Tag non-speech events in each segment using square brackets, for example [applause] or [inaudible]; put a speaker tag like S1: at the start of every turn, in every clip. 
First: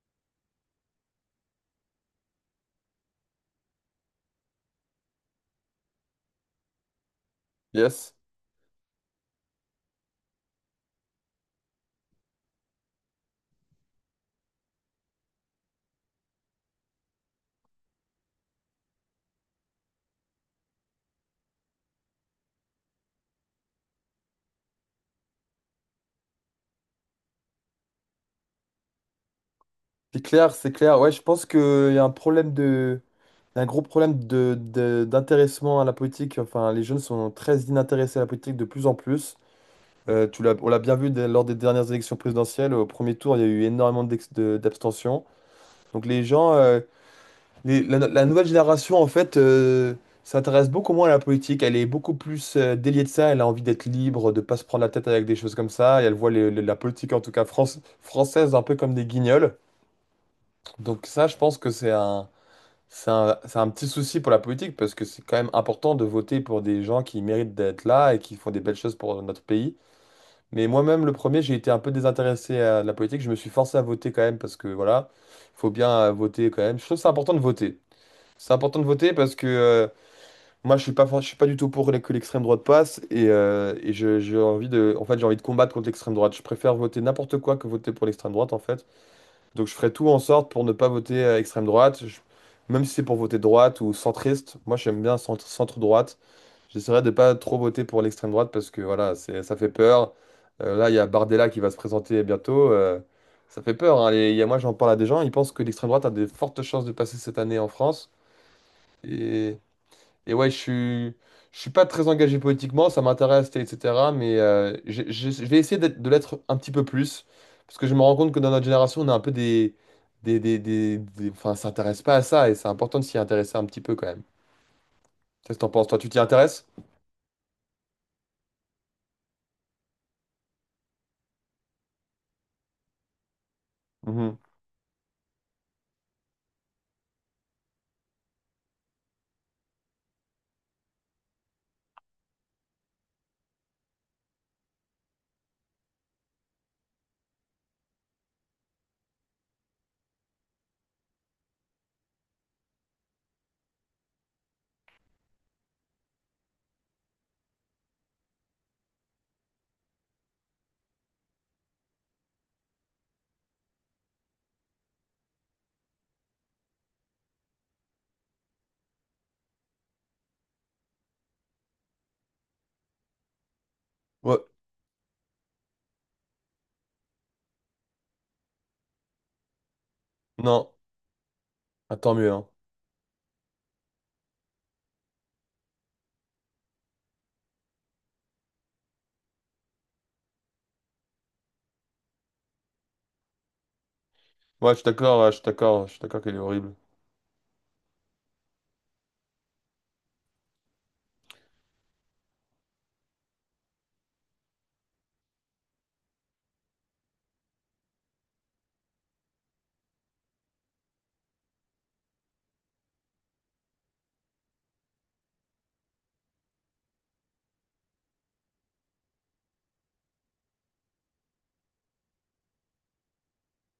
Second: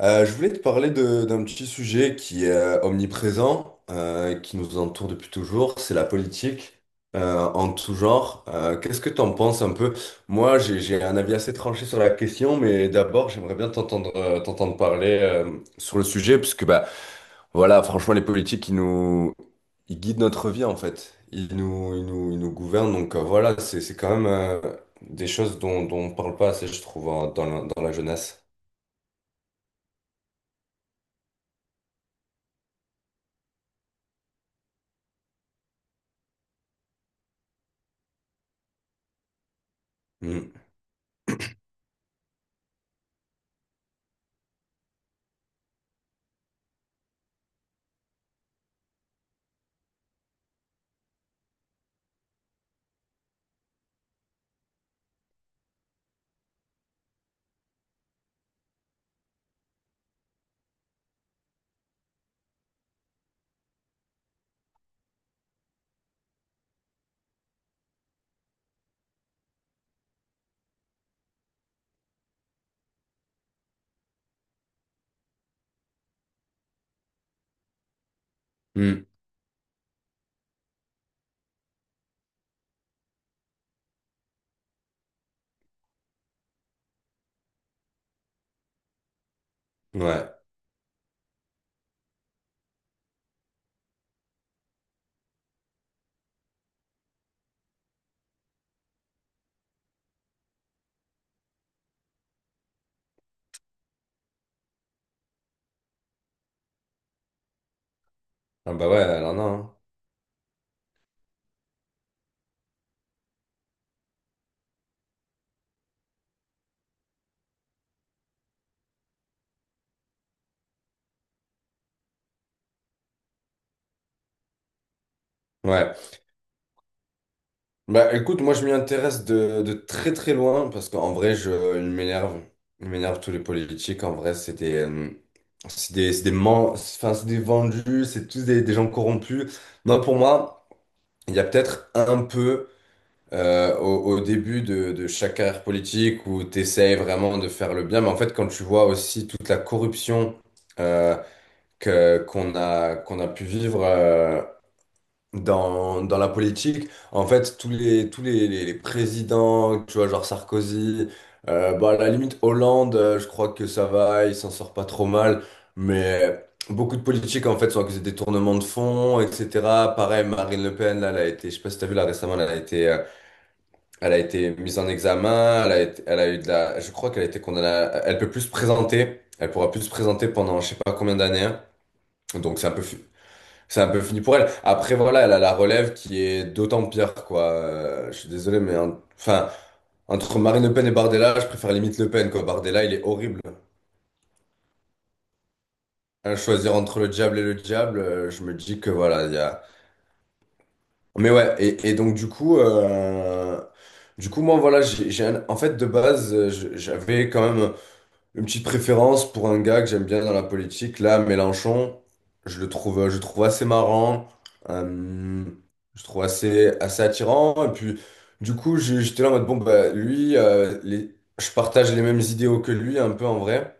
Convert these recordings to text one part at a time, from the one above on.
S1: Je voulais te parler d'un petit sujet qui est omniprésent, qui nous entoure depuis toujours, c'est la politique en tout
S2: Yes.
S1: genre. Qu'est-ce que t'en penses un peu? Moi, j'ai un avis assez tranché sur la question, mais d'abord, j'aimerais bien t'entendre t'entendre parler sur le sujet, puisque bah, voilà, franchement, les politiques, ils guident notre vie en fait. Ils nous gouvernent. Donc voilà, c'est quand même des choses dont on parle pas assez, je trouve, dans dans la jeunesse.
S2: C'est clair, c'est clair. Ouais, je pense qu'il y a un problème de... un gros problème d'intéressement à la politique. Enfin, les jeunes sont très inintéressés à la politique de plus en plus.
S1: Mm.
S2: On l'a bien vu lors des dernières élections présidentielles. Au premier tour, il y a eu énormément d'abstention. Donc les gens, la nouvelle génération, en fait, s'intéresse beaucoup moins à la politique. Elle est beaucoup plus déliée de ça. Elle a envie d'être libre, de pas se prendre la tête avec des choses comme ça. Et elle voit la politique, en tout cas France, française, un peu comme des guignols. Donc ça, je pense que c'est un petit souci pour la politique parce que c'est quand même important de voter pour des gens qui méritent d'être là et qui font des belles choses pour notre pays. Mais moi-même, le premier, j'ai été un peu désintéressé à la politique. Je me suis forcé à voter quand même parce que voilà, il faut bien voter quand même. Je trouve que c'est important de voter. C'est important de
S1: Mm.
S2: voter parce que moi, je suis pas du tout pour que l'extrême droite passe et j'ai envie de, en fait, j'ai envie de combattre contre l'extrême droite. Je préfère voter n'importe quoi que voter pour l'extrême droite, en fait. Donc je ferai tout en
S1: Ouais.
S2: sorte pour ne pas voter extrême droite. Je- Même si c'est pour voter droite ou centriste, moi j'aime bien centre, centre-droite. J'essaierai de pas trop voter pour l'extrême droite parce que voilà, c'est, ça fait peur. Là, il y a Bardella qui va se présenter bientôt. Ça fait peur. Hein. Il y a, moi, j'en parle à des gens, ils pensent que l'extrême droite a des fortes chances de passer cette année en France.
S1: Ah bah ouais, alors
S2: Et
S1: non.
S2: et ouais, je suis pas très engagé politiquement, ça m'intéresse, etc. Mais je vais essayer de l'être un petit peu plus. Parce que je me rends compte que dans notre génération, on a un peu des. Enfin, ça s'intéresse pas à ça et c'est important de s'y intéresser un petit peu quand même. Qu'est-ce que t'en penses? Toi, tu
S1: Ouais.
S2: t'y intéresses?
S1: Bah écoute, moi je m'y intéresse de très très loin parce qu'en vrai, je, ils m'énerve. Ils m'énerve tous les politiques. En vrai,
S2: Mhm.
S1: c'est des, c'est des, c'est des, men- enfin, c'est des vendus, c'est tous des gens corrompus. Non, pour moi, il y a peut-être un peu au début de chaque carrière politique où tu essayes vraiment de faire le bien. Mais en fait, quand tu vois aussi toute la corruption euh, qu'on a, qu'on a pu vivre. Dans la politique, en fait, les présidents, tu vois, genre Sarkozy, bah, à la limite Hollande, je crois que ça va, il s'en sort pas trop mal, mais beaucoup de politiques, en fait, sont accusés de détournement de fonds, etc. Pareil, Marine Le Pen, là, elle a été, je sais pas si t'as vu, là, récemment, elle a
S2: Ouais.
S1: été mise en examen, elle a eu de la, je crois qu'elle a été condamnée, elle peut plus se présenter, elle pourra plus se présenter pendant
S2: Non.
S1: je sais pas combien d'années, hein.
S2: Ah, tant mieux, hein.
S1: Donc c'est un peu, c'est un peu fini pour elle. Après, voilà, elle a la relève qui est d'autant pire, quoi. Je suis désolé, mais enfin, entre Marine Le Pen et Bardella, je préfère limite Le Pen, quoi. Bardella, il est horrible.
S2: Ouais, je suis d'accord, je suis d'accord qu'elle
S1: À
S2: est horrible.
S1: choisir entre le diable et le diable, je me dis que voilà, il y a. Mais ouais, et donc du coup, moi, voilà, en fait, de base, je- j'avais quand même. Une petite préférence pour un gars que j'aime bien dans la politique. Là, Mélenchon, je le trouve assez marrant. euh, je le trouve assez attirant. Et puis, du coup, j'ai- j'étais là en mode, bon, bah, lui, je partage les mêmes idéaux que lui, un peu en vrai.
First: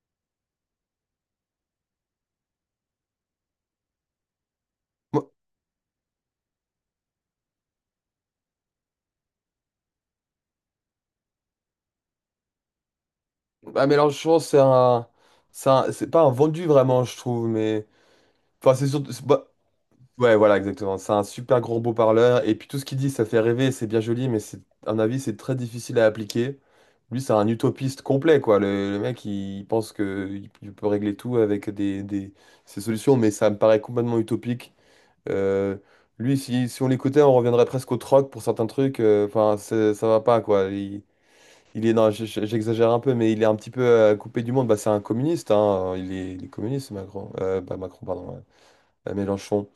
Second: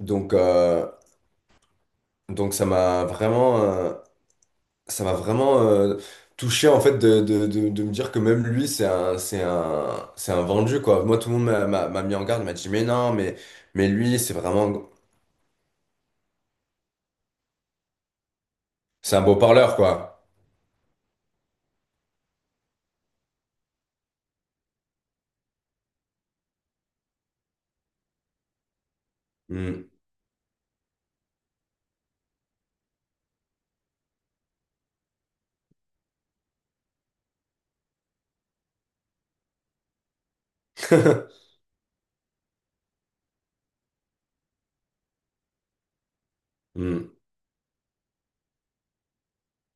S1: Donc, euh, donc ça m'a
S2: Moi-
S1: vraiment touché, en fait, de me dire que même lui, c'est un vendu, quoi. Moi, tout le monde m'a mis en garde, m'a dit, mais non, mais.
S2: Bah,
S1: Mais lui, c'est
S2: Mélenchon, c'est
S1: vraiment.
S2: un. C'est pas un vendu vraiment, je trouve, mais. Enfin, c'est surtout.
S1: C'est un beau
S2: Bah,
S1: parleur, quoi.
S2: ouais, voilà, exactement. C'est un super gros beau parleur. Et puis tout ce qu'il dit, ça fait rêver, c'est bien joli, mais c'est, à mon avis, c'est très difficile à appliquer. Lui, c'est un utopiste complet, quoi. Le mec,
S1: Hmm.
S2: pense que il peut régler tout avec des, ses solutions, mais ça me paraît complètement utopique. Euh, lui, si on l'écoutait, on reviendrait presque au troc pour certains trucs. Enfin, ça va pas, quoi.
S1: [laughs]
S2: Il est, non, j'exagère un peu, mais il est un petit peu coupé du monde. Bah, c'est un communiste, hein. Il est communiste,
S1: Hmm.
S2: Macron. Bah, Macron, pardon. Ouais, à Mélenchon.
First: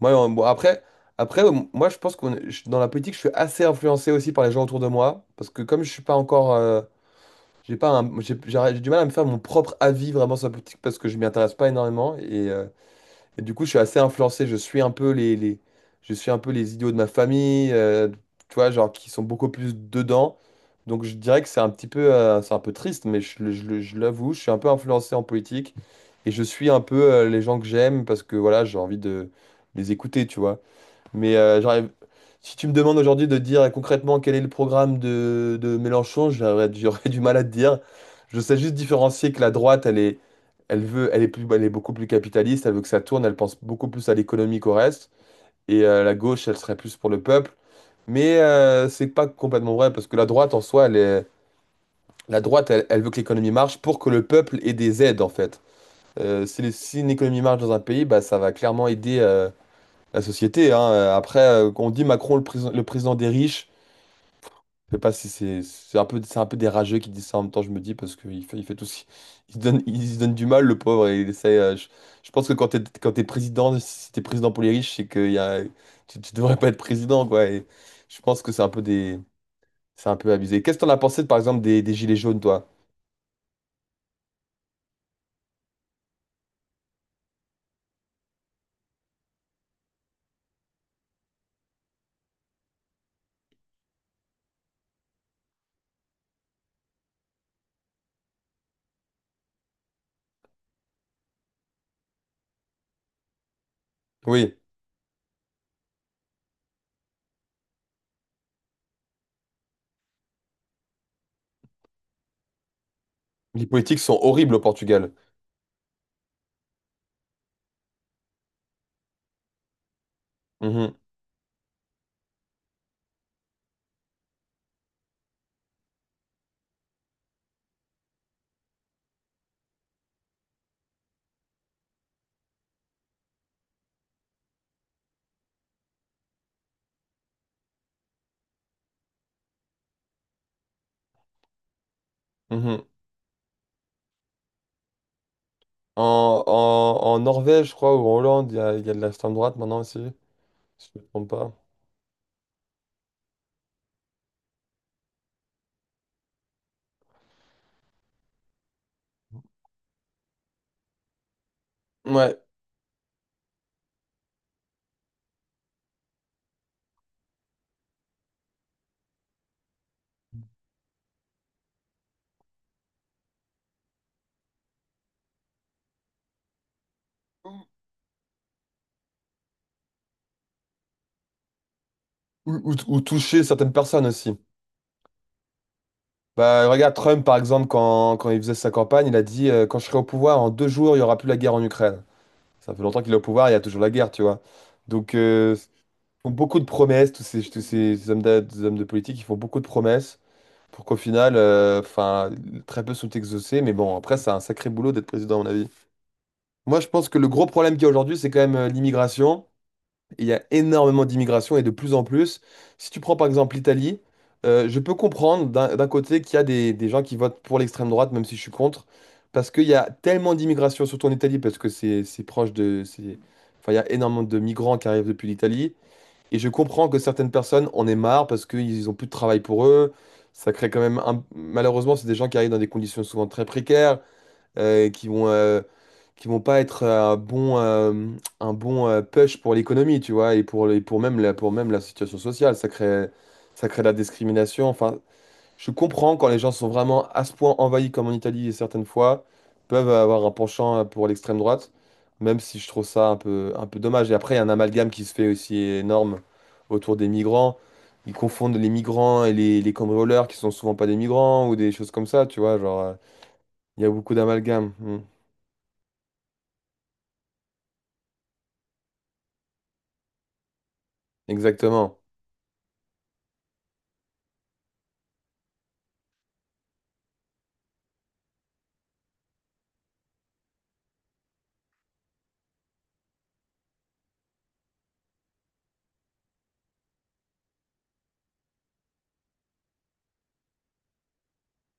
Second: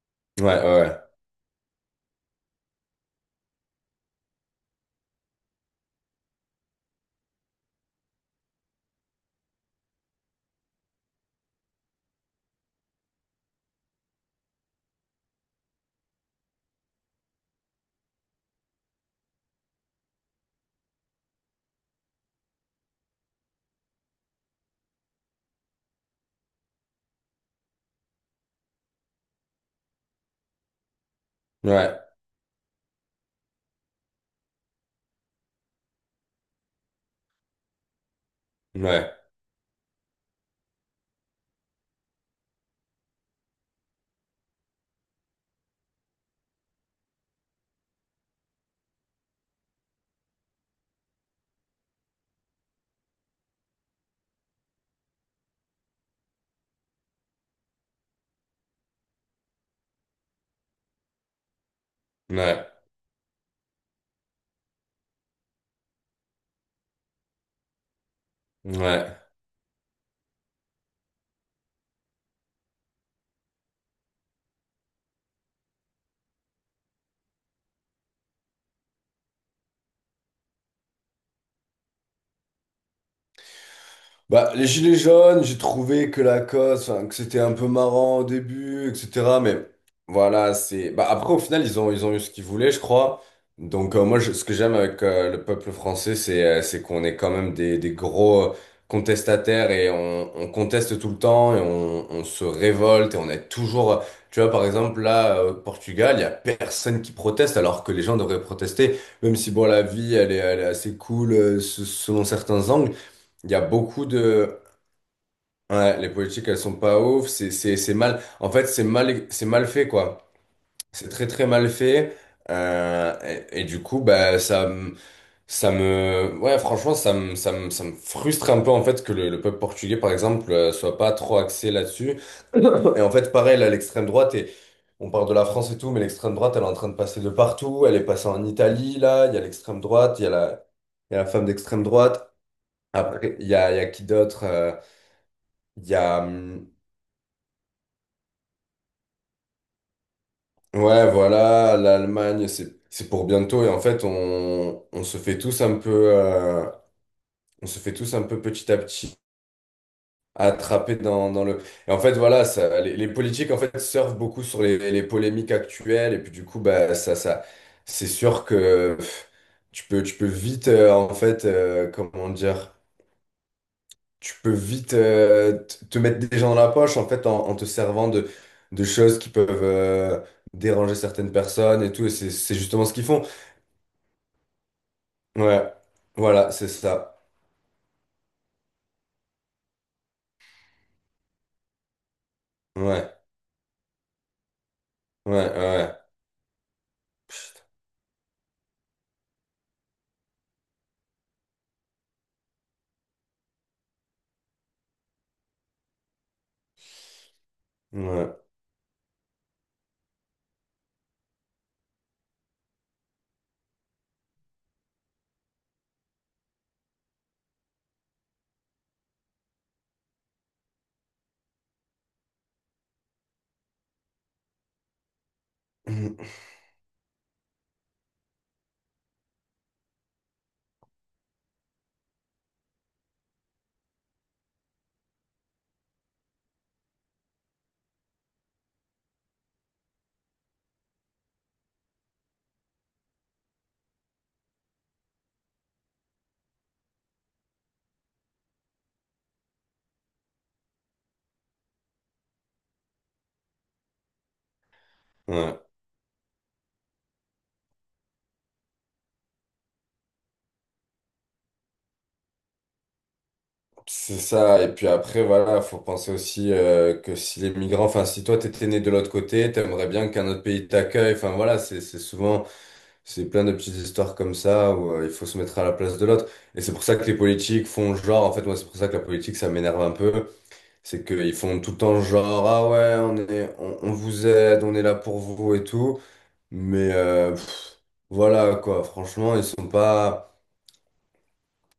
S2: Moi, en- bon,
S1: Ouais,
S2: après,
S1: ouais,
S2: après, moi, je pense qu'on, est- je- dans la politique, je suis assez influencé aussi par les gens autour de moi, parce que comme je suis pas encore, j'ai pas, j'ai du mal à me faire mon propre avis vraiment sur la politique parce que je m'y intéresse pas énormément et du coup, je suis assez influencé. Je suis un peu les idiots de ma famille, tu vois, genre qui sont beaucoup plus dedans. Donc, je dirais que c'est un petit peu, c'est un peu triste, mais je l'avoue, je suis un peu influencé en politique et je suis un peu les gens que j'aime parce que voilà, j'ai envie de les écouter, tu vois. Mais j'arrive.
S1: ouais,
S2: Si tu me demandes aujourd'hui de dire concrètement quel est le programme de Mélenchon, j'aurais du mal à te dire. Je sais juste
S1: ouais,
S2: différencier que la droite, elle est, elle veut, elle est plus, elle est beaucoup plus capitaliste, elle veut que ça tourne, elle pense beaucoup plus à l'économie qu'au reste. Et la gauche, elle serait plus pour le peuple. Mais c'est pas complètement vrai, parce que la droite, elle, elle veut que l'économie marche pour que le peuple ait des aides, en fait. Si, si une économie marche dans un pays, bah, ça va clairement aider. La société. Hein. Après, quand on dit Macron le,
S1: ouais,
S2: président le président des riches, je sais pas si c'est un peu, c'est un peu des rageux qui disent ça en même temps, je me dis, parce il fait tout
S1: ouais.
S2: il se donne du mal, le pauvre. Et il essaie, je pense que quand t'es président, si t'es président pour les riches, c'est que tu devrais pas être président, quoi. Et je pense que c'est un peu abusé. Qu'est-ce que t'en as pensé, par exemple, des gilets jaunes, toi?
S1: Bah, les gilets jaunes, j'ai trouvé que la cause, enfin, que c'était un peu marrant au début, etc. Mais voilà, c'est. Bah, après, au final, ils ont eu ce qu'ils voulaient, je crois. Donc, moi, je- ce que j'aime avec le peuple français, c'est qu'on est quand même des gros contestataires et on conteste tout le temps et on se révolte et on est toujours. Tu vois,
S2: Oui,
S1: par exemple, là, au Portugal, il y a personne qui proteste alors que les gens devraient protester, même si, bon, la vie, elle est assez cool euh, selon certains angles. Il y a
S2: les politiques
S1: beaucoup
S2: sont horribles
S1: de...
S2: au Portugal.
S1: Ouais, les politiques, elles sont pas ouf, c'est mal... En fait, c'est mal fait, quoi.
S2: Mhm,
S1: C'est très, très mal fait. Euh, et du coup, bah, ça me... Ouais, franchement, ça me frustre un peu, en fait, que le peuple portugais, par exemple, soit pas trop axé là-dessus. Et en fait, pareil, là, l'extrême droite, et on parle de la France et tout, mais l'extrême droite, elle est en train de passer de partout. Elle est passée en Italie, là, il y a l'extrême droite, il y a la femme d'extrême droite.
S2: mhm.
S1: Après, il y a qui d'autre? Il y a,
S2: En, en, en Norvège, je crois, ou en Hollande, il y a de l'extrême droite maintenant aussi. Si je me
S1: ouais,
S2: trompe pas.
S1: voilà, l'Allemagne, c'est pour bientôt. Et en fait, on se fait tous un peu, on se fait tous un peu petit à petit attraper dans, dans le. Et en fait,
S2: Ouais.
S1: voilà, ça, les politiques, en fait, surfent beaucoup sur les polémiques actuelles. Et puis, du coup, bah, ça, c'est sûr que pff, tu peux vite, en fait, comment dire. Tu peux vite t- te mettre des gens dans la poche en fait en te
S2: Ou,
S1: servant de choses qui peuvent déranger certaines personnes et tout et c'est justement ce
S2: ou
S1: qu'ils font.
S2: toucher certaines personnes aussi.
S1: Ouais, voilà, c'est
S2: Bah, regarde,
S1: ça.
S2: Trump, par exemple, quand il faisait sa campagne, il a dit quand je serai au pouvoir, en deux jours, il n'y aura plus la guerre en Ukraine. Ça fait longtemps qu'il
S1: Ouais,
S2: est au pouvoir, il y a toujours la guerre, tu vois. Donc,
S1: ouais, ouais,
S2: ils font beaucoup de promesses, tous ces des hommes de politique, ils font beaucoup de promesses pour qu'au final, enfin, très peu sont exaucés. Mais bon, après, c'est un sacré boulot d'être président, à mon avis. Moi, je pense que le gros problème qu'il y a aujourd'hui, c'est quand
S1: ouais.
S2: même l'immigration. Il y a énormément d'immigration et de plus en plus. Si tu prends par exemple l'Italie, je peux comprendre d'un côté qu'il y a des gens qui votent pour l'extrême droite, même si je suis contre, parce qu'il y a tellement d'immigration, surtout en Italie, parce que c'est proche de... c'est- Enfin, il y a énormément de migrants qui arrivent depuis l'Italie. Et je comprends que certaines personnes en aient marre parce qu'ils ont plus de travail pour eux. Ça crée quand même un- Malheureusement, c'est des gens qui arrivent dans des conditions souvent très précaires euh, qui vont, euh, qui vont pas être un bon push pour l'économie, tu vois, et pour, pour même pour même la situation sociale. Ça crée de la discrimination. Enfin, je comprends quand les gens sont vraiment à ce point envahis comme en Italie, et certaines fois, peuvent avoir un penchant pour l'extrême droite, même si je trouve ça un peu dommage. Et après, il y a un amalgame qui se
S1: [clears throat]
S2: fait aussi
S1: Ouais,
S2: énorme autour des migrants. Ils confondent les migrants et les cambrioleurs qui sont souvent pas des migrants ou des choses comme ça, tu vois, genre, il y a beaucoup
S1: c'est ça.
S2: d'amalgame.
S1: Et puis après, voilà, faut penser aussi que si les migrants, enfin, si toi, t'étais né de l'autre côté, t'aimerais bien qu'un autre pays t'accueille. Enfin, voilà,
S2: Exactement.
S1: c'est souvent. C'est plein de petites histoires comme ça où il faut se mettre à la place de l'autre. Et c'est pour ça que les politiques font genre, en fait, moi, c'est pour ça que la politique, ça m'énerve un peu. C'est qu'ils font tout le temps genre, ah ouais, on vous aide, on est là pour vous et tout. Mais pff, voilà, quoi, franchement, ils sont pas.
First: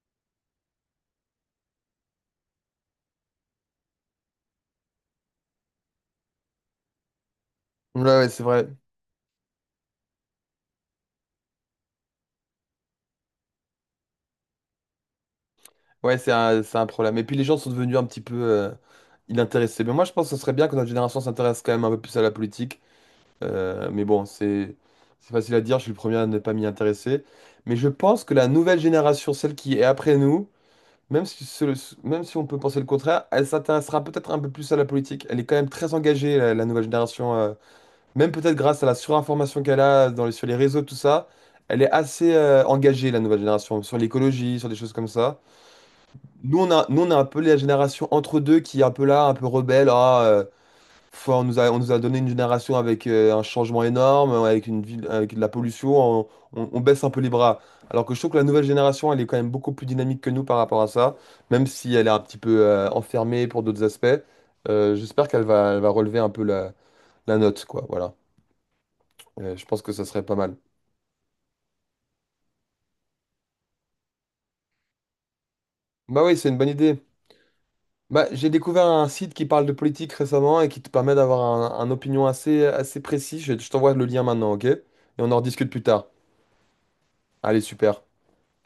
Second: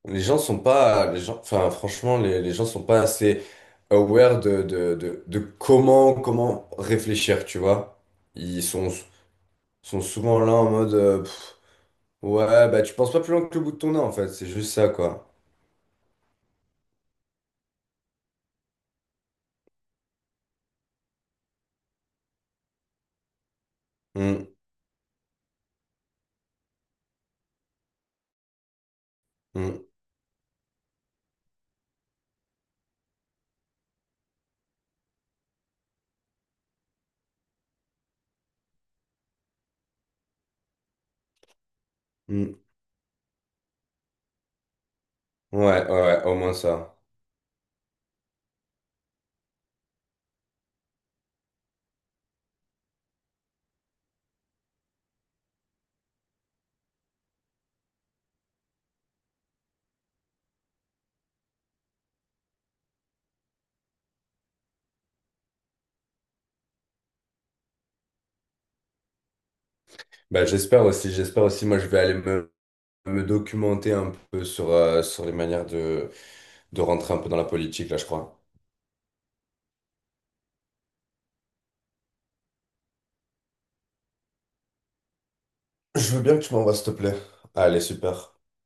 S1: Les gens sont pas. Les gens, enfin, franchement, les gens sont pas assez aware de comment, comment réfléchir, tu vois.
S2: Ouais, ouais, c'est
S1: Ils
S2: vrai.
S1: sont, sont souvent là en mode. Pff, Ouais, bah tu penses pas plus loin que le bout de ton nez en fait, c'est juste ça quoi.
S2: Ouais, c'est un problème. Et puis les gens sont devenus un petit peu inintéressés. Mais moi, je pense que ce serait bien que notre génération s'intéresse quand même un peu plus à la politique. Mais bon,
S1: Mm,
S2: c'est facile à dire, je suis le premier à ne pas m'y intéresser. Mais je pense que la nouvelle génération, celle qui
S1: mm,
S2: est après nous, même si, même si on peut penser le contraire, elle s'intéressera peut-être un peu plus à la politique. Elle est quand même très engagée, la nouvelle génération Même peut-être grâce à la surinformation qu'elle a dans sur les réseaux, tout ça, elle est assez
S1: mm.
S2: engagée, la nouvelle génération, sur l'écologie, sur des choses comme ça.
S1: Ouais, ouais, ouais, au moins ça.
S2: Nous, on a un peu la génération entre deux qui est un peu là, un peu rebelle. Ah, on nous a donné une génération avec un changement énorme, avec une ville, avec de la pollution, on baisse un peu les bras. Alors que je trouve que la nouvelle génération, elle est quand même beaucoup plus dynamique que nous par rapport à ça, même si elle est un petit peu enfermée pour d'autres aspects. J'espère elle va relever un peu la, la note, quoi. Voilà. Je pense que ça serait pas
S1: Bah
S2: mal.
S1: j'espère aussi, moi je vais aller me, me documenter un peu sur, sur les manières
S2: Bah oui, c'est une bonne
S1: de
S2: idée.
S1: rentrer un peu dans la politique là, je
S2: Bah,
S1: crois.
S2: j'ai découvert un site qui parle de politique récemment et qui te permet d'avoir un opinion assez précis. Je t'envoie le lien maintenant, ok? Et on en rediscute plus tard.
S1: Je veux bien que tu m'envoies s'il te plaît.
S2: Allez,
S1: Allez,
S2: super.
S1: super.